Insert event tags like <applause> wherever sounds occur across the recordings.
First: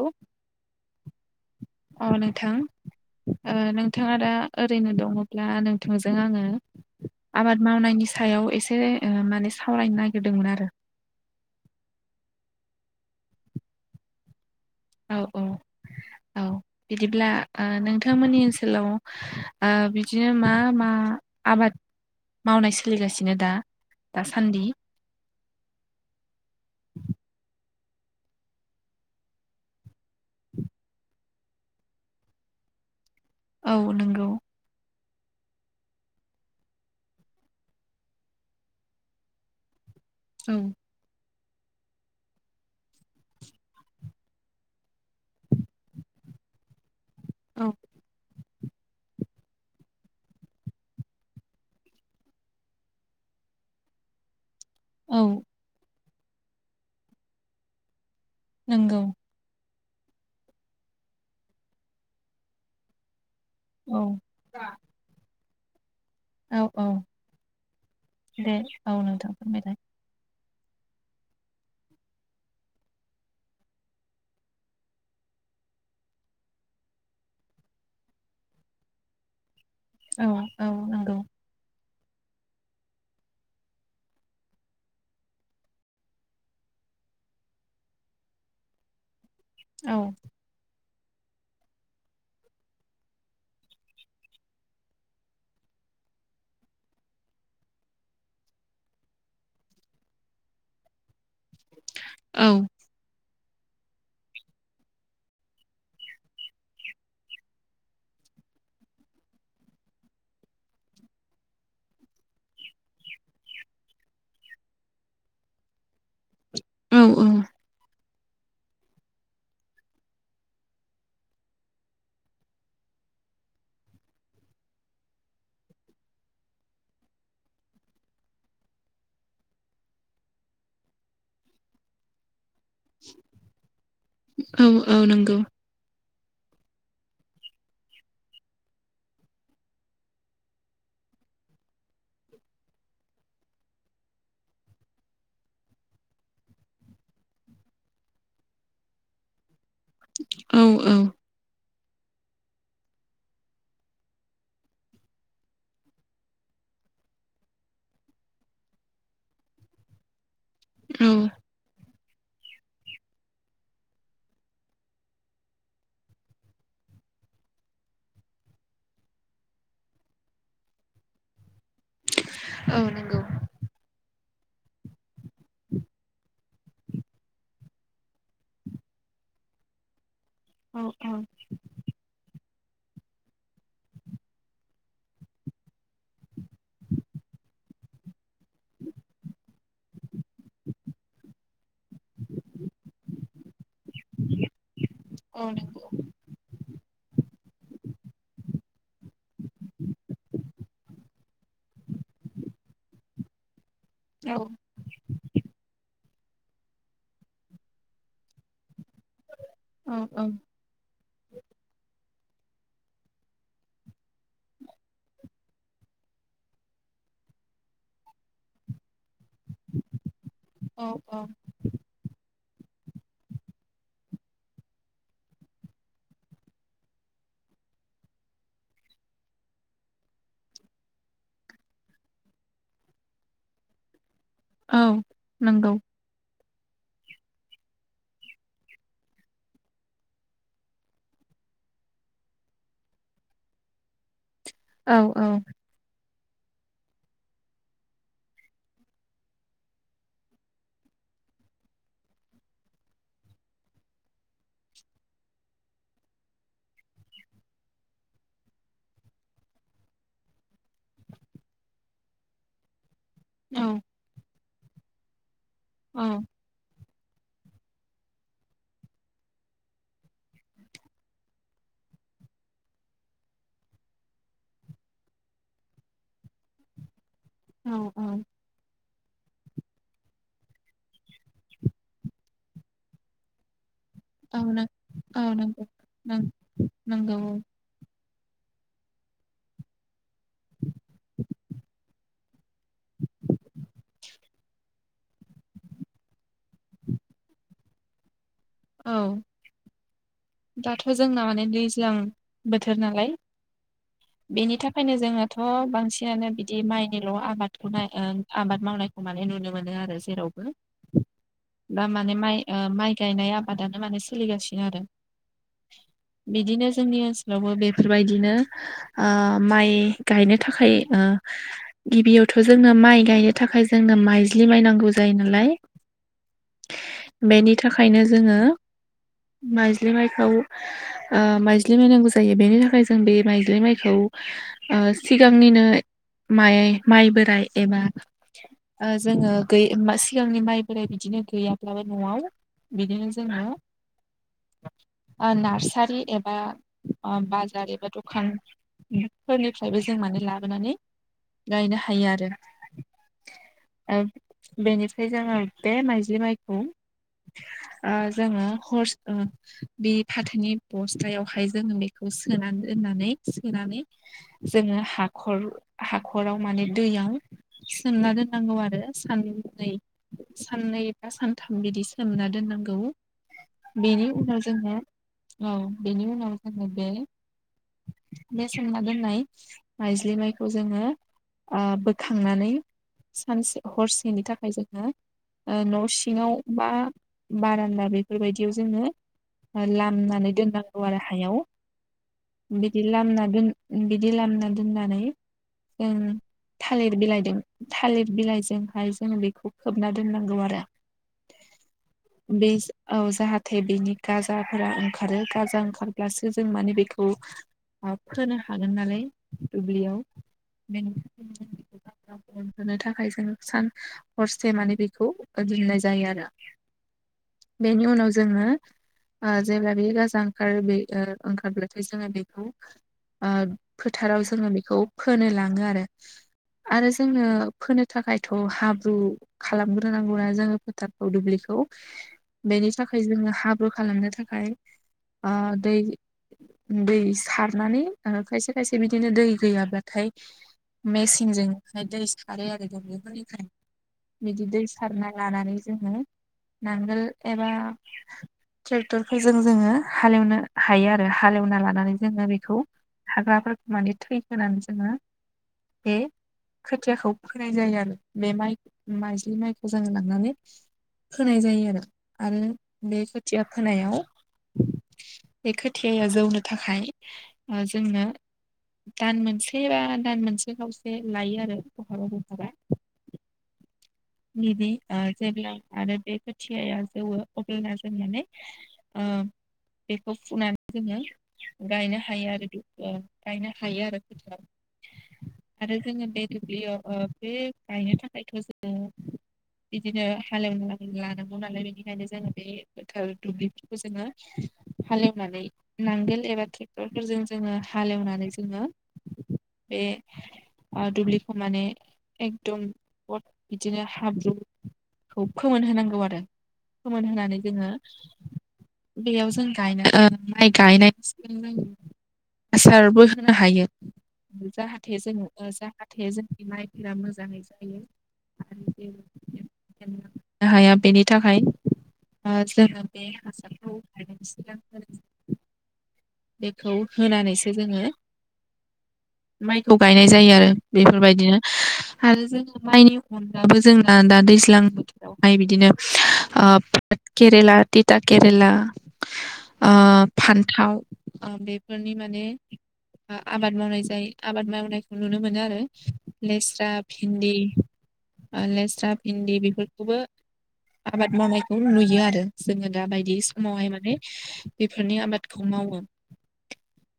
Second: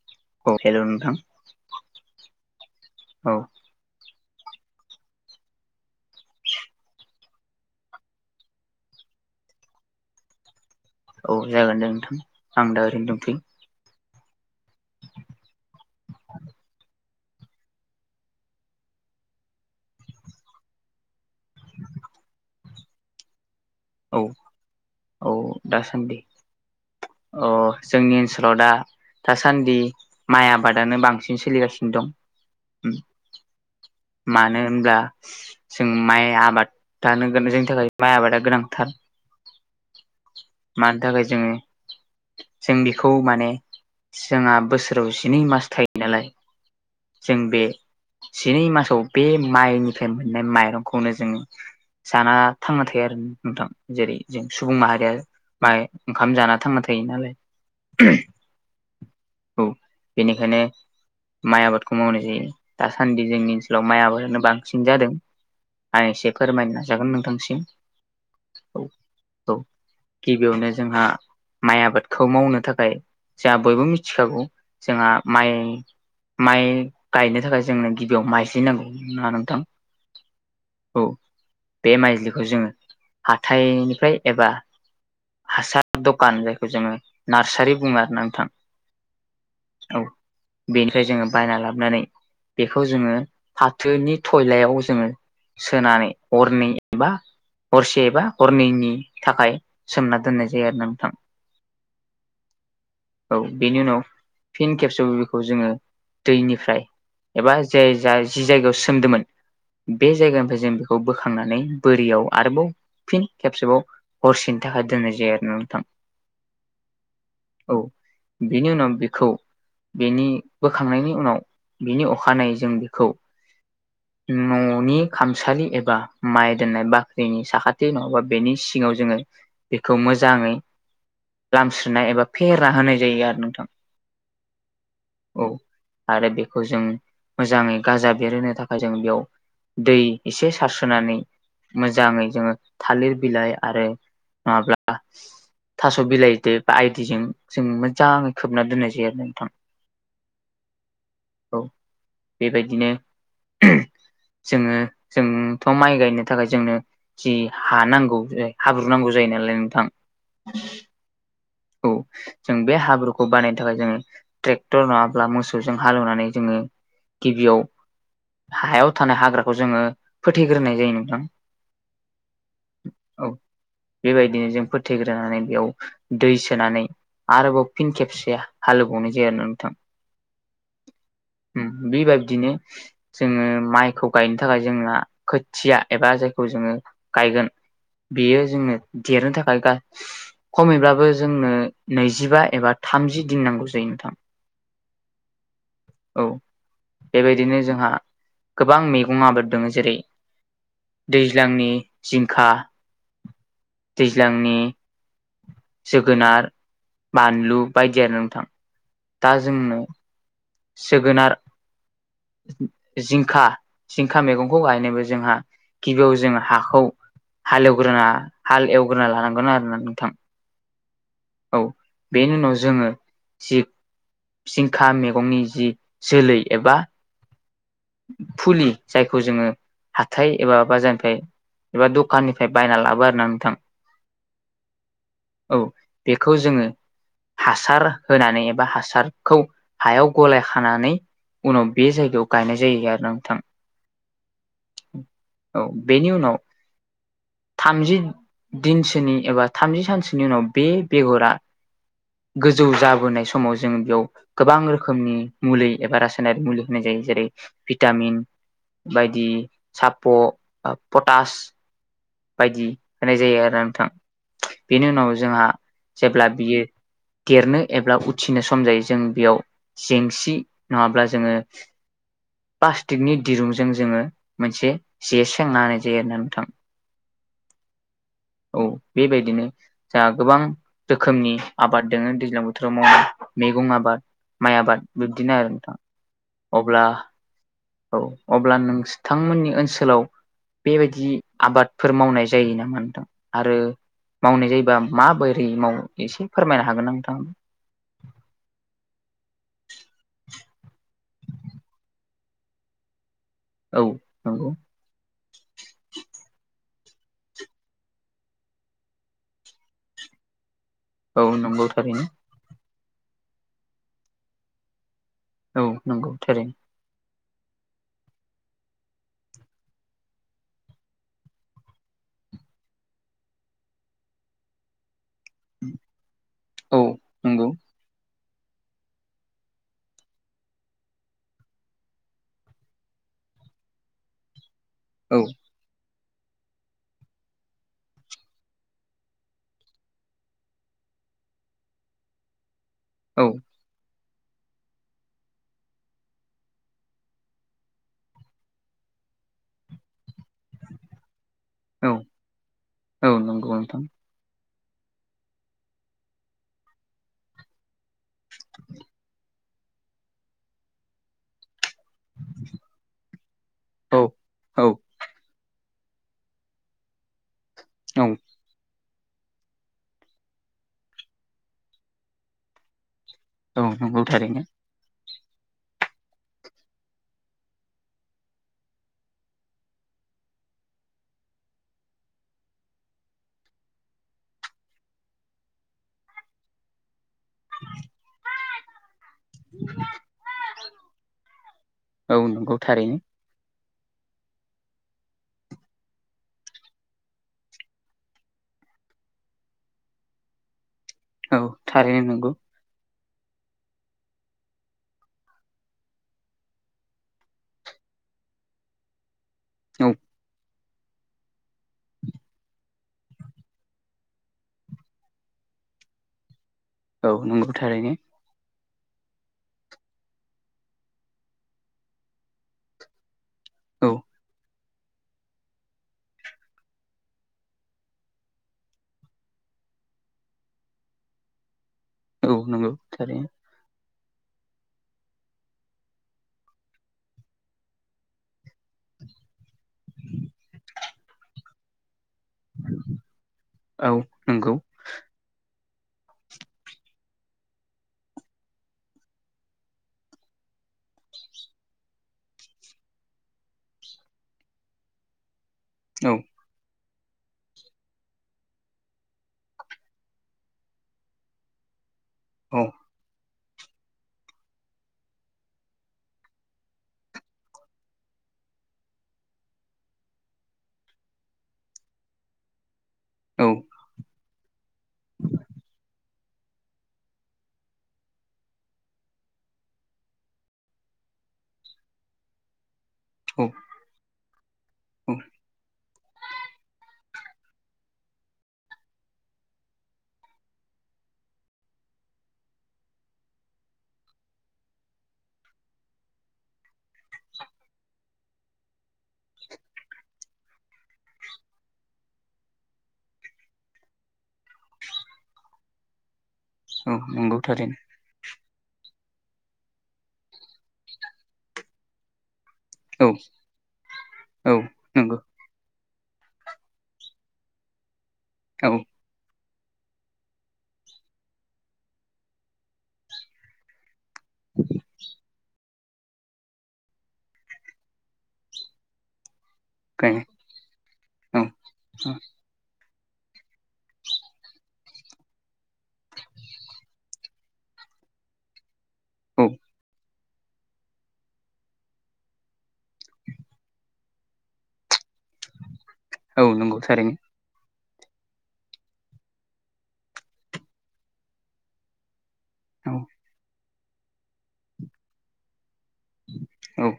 औ हेल' नोंथां अ नोंथां औ ओ नों नोंथाङा दा ओरैनो दङब्ला नोंथांजों आङो आबाद मावनायनि सायाव एसे ओ माने सावरायनो नागिरदोंमोन आरो औ जागोन दे नोंथां आं दा ओरैनो दंथयो औ औ औ बिदिब्ला ओ नोंथांमोननि ओनसोलाव ओ बिदिनो मा मा आबाद मावनाय सोलिगासिनो दा औ दासान्दि औ दासान्दि अ जोंनि ओनसोलाव दा दासान्दि माइ आबादानो बांसिन सोलिगासिनो दं औ नंगौ मानो होनब्ला जों माइ आबादानो जोंनि थाखाय माइ आबादा गोनांथार औ मानि थाखाय जोङो जों बेखौ माने जोंहा बोसोराव जिनै मास थायो नालाय जों बे औ जिनै मासाव बे माइनिफ्राय मोननाय माइरंखौनो जों जाना थांना थायो आरो नोंथां जेरै जों सुबुं माहारिया औ माइ ओंखाम जाना थांना थायो नालाय नोंगौ औ बेनिखायनो माइ आबादखौ मावनाय जायो दासान्दि जोंनि ओनसोल ल औ माइ आबादानो बांसिन जादों आ एसे औ फोरमायनो औ नाजागोन नोंथांसिम दे औ नोंथां औ फोरमायलाय गिबियावनो जोंहा माइ आबादखौ मावनो थाखाय जोंहा बयबो मिथिखागौ जोंहा माइ माइ गायनो थाखाय जोंनो गिबियाव माइज्रि नांगौ नङा नोंथां औ औ नंगौ बे माइज्लिखौ जोङो हाथाइनिफ्राय एबा हासार दखान जायखौ जोङो नार्सारि बुङो आरो ना नोंथां औ बेनिफ्राय जोङो बायना लाब नानै बेखौ जोङो फाथोनि थयलायाव जोङो सोनानै हरनै एबा हरसेबा हरनैनि थाखाय सोमना दोननाय जायो आरो ना नोंथां औ औ बेनि उनाव फिन खेबसेबो बेखौ जोङो दैनि फ्राय एबा जे जाय जि जायगायाव सोमदोंमोन बे जायगानिफ्राय जों बेखौ बोखांनानै बोरियाव आरोबाव फिन खेबसेबाव हरसेनि थाखाय दोननाय जायो आरो ना नोंथां औ औ औ बेनि उनाव बेखौ बेनि बोखांनायनि उनाव बिनि अखानायै जों बेखौ <inaudible> न'नि खामसालि एबा माइ दोननाय बाख्रिनि साखाथि नङाबा बेनि सिङाव जोङो बेखौ मोजाङै लामस्रिनाय एबा फेरा होनाय जायो आरो नोंथां औ नंगौ औ आरो बे खौ जों मोजाङै गाजा बेरहोनो थाखाय जों बेयाव दै एसे सारस्रोनानै मोजाङै जोङो थालिर बिलाइ आरो नङाब्ला थास' बिलाइदो बा आइदिजों जों मोजाङै खोबना दोननाय जायो आरो नोंथां औ औ औ बेबायदिनो जोङो जोंथ' माइ गायनो थाखाय जोंनो जि हा नांगौ हाब्रु नांगौ जायो नालाय नोंथां औ औ जों बे हाब्रुखौ बानायनो थाखाय जोङो ट्रेक्टर नङाब्ला मोसौजों हालेवनानै जोङो गिबियाव हायाव थानाय हाग्राखौ जोङो फोथैग्रोनाय जायो नोंथां औ नंगौ। बेबायदिनो जों फोथैग्रोनानै बेयाव दै सोनानै आरोबाव फिन खेबसे हालेवबावनाय जायो आरोना नोंथां। औ औ बि बाबदिनो जोङो माइखौ गायनो थाखाय जोंना खोथिया एबा जायखौ जोङो गायगोन बियो जोंङनो देरनो थाखाय खमैब्लाबो जोंनो नैजिबा एबा थामजि दिन नांगौ जायो नोंथां। औ नंगौ औ बेबायदिनो जोंहा गोबां मैगं आबाद दङ जेरै दैज्लांनि जिंखा औ दैज्लांनि जोगोनार बानलु बायदि आरो नोंथां। दा जोंनो औ औ जोगोनार जिंखा जिंखा मैगंखौ गायनोबो जोंहा गिबियाव जों हाखौ हाल एवग्रोना हाल एवग्रोना लानांगोन आरोना नोंथां। औ औ औ बेनि उनाव जोङो थिग जिंखा मैगंनि जि जोलै एबा फुलि जायखौ जोङो हाथाय एबा बाजारनिफ्राय एबा दखाननिफ्राय बायना लाबो आरो ना नोंथां। औ औ नंगौ। बेखौ जोङो हासार होनानै एबा हासारखौ हायाव गलाय खानानै उनाव बे जायगायाव गायनाय जायो आरो ना नोंथां। औ औ बेनि उनाव थामजि दिनसोनि एबा थामजि सानसोनि उनाव बे बेगरा गोजौ जाबोनाय समाव जों बेयाव गोबां रोखोमनि मुलि एबा रासायनारि मुलि होनाय जायो जेरै भिटामिन बायदि साप' पटास बायदि होनाय जायो आरो औ नोंथां बेनि उनाव जोंहा जेब्ला बियो देरनो एबा उथ्रिनो सम जायो जों बेयाव जेंसि नङाब्ला जोङो प्लास्टिकनि दिरुंजों जोङो मोनसे जे सेेंनाहोनाय जायो आरोना नोंथां। औ औ। औ बेबायदिनो जा गोबां रोखोमनि आबाद दोङो दैज्लां बोथोराव मावनाय मैगं आबाद माइ नों आबाद औ बिब्दिनो आरो नंगौ नोंथाङा। नों अब्ला नंगौ औ औ अब्ला नोंस्थांमोननि ओनसोलाव बेबायदि आबादफोर मावनाय जायो नामा नोंथां? आरो मावनाय जायोबा माबोरै मावो एसे फोरमायनो हागोनना नोंथां? औ। दाथ' जोंना माने दैज्लां बोथोर नालाय औ। नंगौ बेनि थाखायनो जोङोथ' बांसिनानो बिदि माइनिल' आबादखौनाय ओ आबाद मावनाय खौ माने नुनो मोनो आरो जेरावबो। औ नंगौ दा थारैनो माने माइ ओ माइ गायनाय आबादानो माने सोलिगासिनो आरो। औ नंगौ थारैनो। बिदिनो जोंनि ओनसोलावबो बेफोरबायदिनो ओ माइ गायनो थाखाय ओ गिबियावथ' जोंनो माइ गायनो थाखाय जोंनो माइज्लि माइ नांगौ जायो नालाय। औ नंगौ बेनि थाखायनो जोङो माइज्लि माइखौ ओ‌ माइज्लि माइ नांगौ जायो। बेनि थाखाय जों बे माइज्लि माइ औ ओ औ सिगांनिनो माइ माइ बोराइ एबा ओ जोङो गै सिगांनि माइ बोराय बिदिनो गैयाब्लाबो न'आव बिदिनो औ जोंहा ओ नार्सारि एबा बाजार एबा दखान फोरनिफ्रायबो जों माने ला बोनानै गायनो औ हायो आरो। औ नंगौ नोंथां ओ बेनिफ्राय जोङो बे माइज्लि माइखौ ओ जोङो हरस ओ बे फाथोनि बस्थायाव फ्राय जोङो बेखौ सोनानै दोननानै सोनानै औ औ जोङो हाखर हाख'राव माने दैयाव औ सोमना दोन नांगौ आरो साननै साननै बा सानथाम बिदि सोमना दोननांगौ। औ नंगौ बेनि थारैनो उनाव जोङो औ बेनि उनाव जोङो बे बे सोमना दोननाय मायज्लिमाइखौ जोङो ओ बोखांनानै सानसे हरसेनि थाखाय जोङो ओ न' सिङाव बा बारान्दा बेफोरबायदियाव जोङो लामनानै दोननांगौ आरो हायाव। औ नंगौ। बिदि थारैनो लामना दोन बिदि लामा दोननानै जों थालिर बिलाइदों थालिर बिलाइजोंहाय जोङो बेखौ खोबना दोननांगौ आरो। औ थारैनो नंगौ बेज औ जाहाथे बेनि गाजाफोरा ओंखारो गाजा ओंखारब्लासो जों माने बेखौ आ फोनो हागोन नालाय औ दुब्लियाव <unintelligible> गाजा बेरहोनो थाखाय जों सान हरसे माने बेखौ दोननाय जायो आरो। औ नंगौ बेेनि थारैनो उनाव ज जोङो ओ जेब्ला बे गाजा ओंखार बि ओ ओंखारब्लाथाय जोङो बेखौ ओ औ फोथाराव जोङो बेखौ फोनो लाङो आरो। आरो जोंनो फोनो थाखायथ' हाब्रु खालामग्रोनांगौ ना जोङो फोथारखौ दुब्लिखौ। औ नंगौ बेनि थाखाय थारैनो जोङो हाब्रु खालामनो थाखाय आ दै दैस सारनानै ओ खायसे खायसे बिदिनो दै गैयाब्लाथाय मेसिनजों दै सारो आरो दुब्लिफोरनिफ्राय औ बिदि नंगौ दै सारना लानानै जोङो नांगोल एबा ट्रेक्टरफोरजों जोङो हालेवनो हायो आरो हालेवना लानानै जोङो बेखौ हाग्राफोरखौ माने थै होनानै जोङो बे औ खोथियाखौ फोनाय जायो आरो। बे माइ माइजलि माइखौ जोङ लांनानै होनाय जायो आरो आरो औ बे खोथिया फोनायाव बे खोथियाया जौनो थाखाय जोंनो दान मोनसेबा दान मोनसे खावसे लायो आरो बहाबा बहाबा औ। बिदि जेब्ला आरो बे खोथियाया जौवो अब्लाना जों बे ओ बेखौ फुनानै जोङो गायनो हायो आरो। ओ औ गायनो हायो आरो। औ आरो जोङो बे दुब्लियाव बे गायनो थाखायथ' जोङो बिदिनो हालेवना लानांगौ नालाय बेनिखायनो जोङो बे दुब्लिफोरखौ जोङो हालौनानै नांगोल एबा ट्रेक्टरफोरजों जोङो हालेवनानै जोङो बे दुब्लिखौ माने एकदम बिदिनो हाब्रुखौ फोमोनहोनांगौ आरो औ नंगौ फोमोनहानै जोङो थारैनो बेयाव जों गायनो माइ गाय सिगोन जों आसारबो औ होनो हायो औ जाहाथे नंगौ जों जाहाथे जोंनि माइफोरा मोजाङै जायो औ आरो बेनो नो हाया बेनि थाखाय जोङो बे हासारखौ बेखौ होनानैसो जोङो माइखौ गायनाय ओंखायनो जायो आरो बेफोरबायदिनो औ आरो जोङो माइनि अनब्लााबो जोंना दा दैज्लां हाय बिदिनो केरेला ओ थिता केरेला औ आ फान्थाव बेफोरनि माने आबाद मावनाय जायो आबाद मावनायखौ नुनो मोनो आरो औ लेस्रा नंगौ थारैनो भिन्दि लेस्रा भिन्दि बेफोरखौबो आबाद मावनायखौ नुयो आरो। जोङो दा औ बायदि समावहाय माने बेफोरनि आबादखौ मावो। औ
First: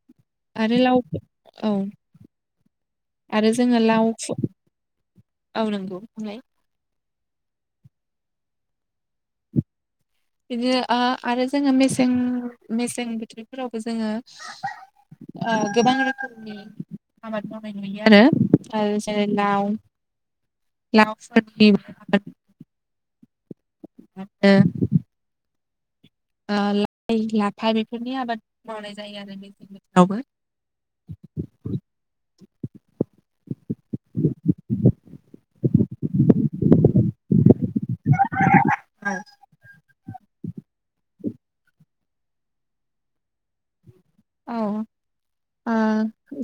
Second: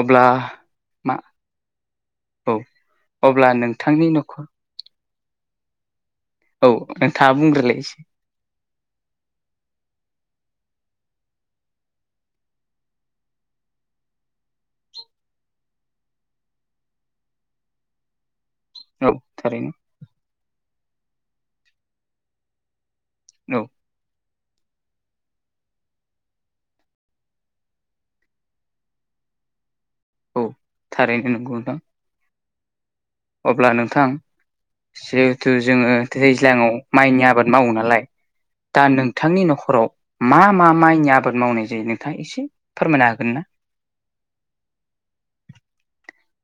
अब्ला आरो लाव मा औ औ आरो अब्ला जोङो लाव नोंथांनि खु- न'खर औ नंगौ बुंलाय औ नोंथाङा बुंग्रोलाय एसे। बिदिनो आरो जोङो मेसें मेसें बोथोरफोरावबो जोङो ओ गोबां रोखोमनि आबाद मावनाय नुयो आरो। आरो औ जेरै लाव थारैनो लावफोरनि हेलौ। मोनो। ओ लाइ लाफा बेफोरनि आबाद मावनाय जायो आरो बे <unintelligible> औ थारैनो नंगौ नोंथां अब्ला नोंथां जिहेथु जोङो दैज्लाङाव माइनि आबाद मावो नालाय दा नोंथांनि न'खराव मा मा माइनि आबाद मावनाय जायो नोंथाङा एसे फोरमायनो हागोन ना? औ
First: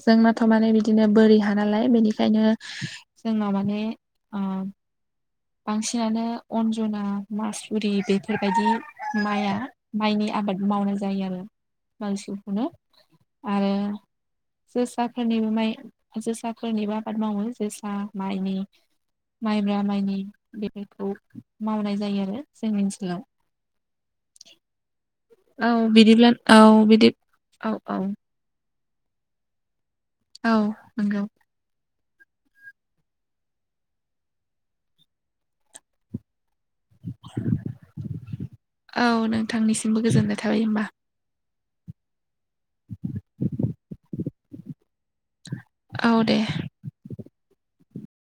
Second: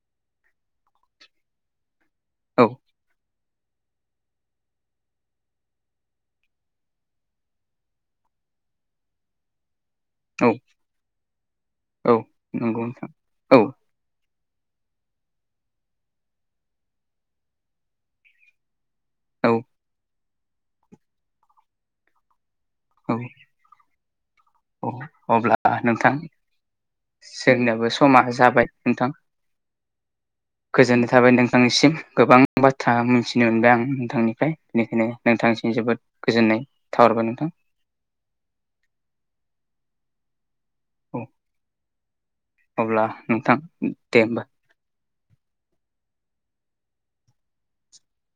जोंनाथ' माने बिदिनो बोरि ह नालाय बेनि ओंखायनो औ जोंना माने ओ बांसिनानो अन्जना मासुरि बेफोरबायदि माइया माइनि औ आबाद मावनाय जायो आरो औ बांसिनखौनो नंगौ नोंथां औ आरो जोसाफोरनिबो माइ जोसाफोरनिबो आबाद मावो जोसा माइनि औ माइब्रा माइनि बेफोरखौ मावनाय जायो आरो जोंनि औ ओनसोलाव अब्ला औ नोंथां बिदिब्ला औ बिदि औ जोंनियाबो औ समाज जाबाय नोंथां औ गोजोननाय नंगौ थाबाय नोंथ नोंथांनिसिम गोबां बाथ्रा मिथिनो मोनबाय आं नोंथांनिफ्राय बेनिखायनो नोंथांनिसिम जोबोद गोजोननाय थाहरबाय नोंथां औ नोंथांनिसिमबो गोजोननाय थाबाय हबा औ अब्ला नोंथां दे होमबा औ दे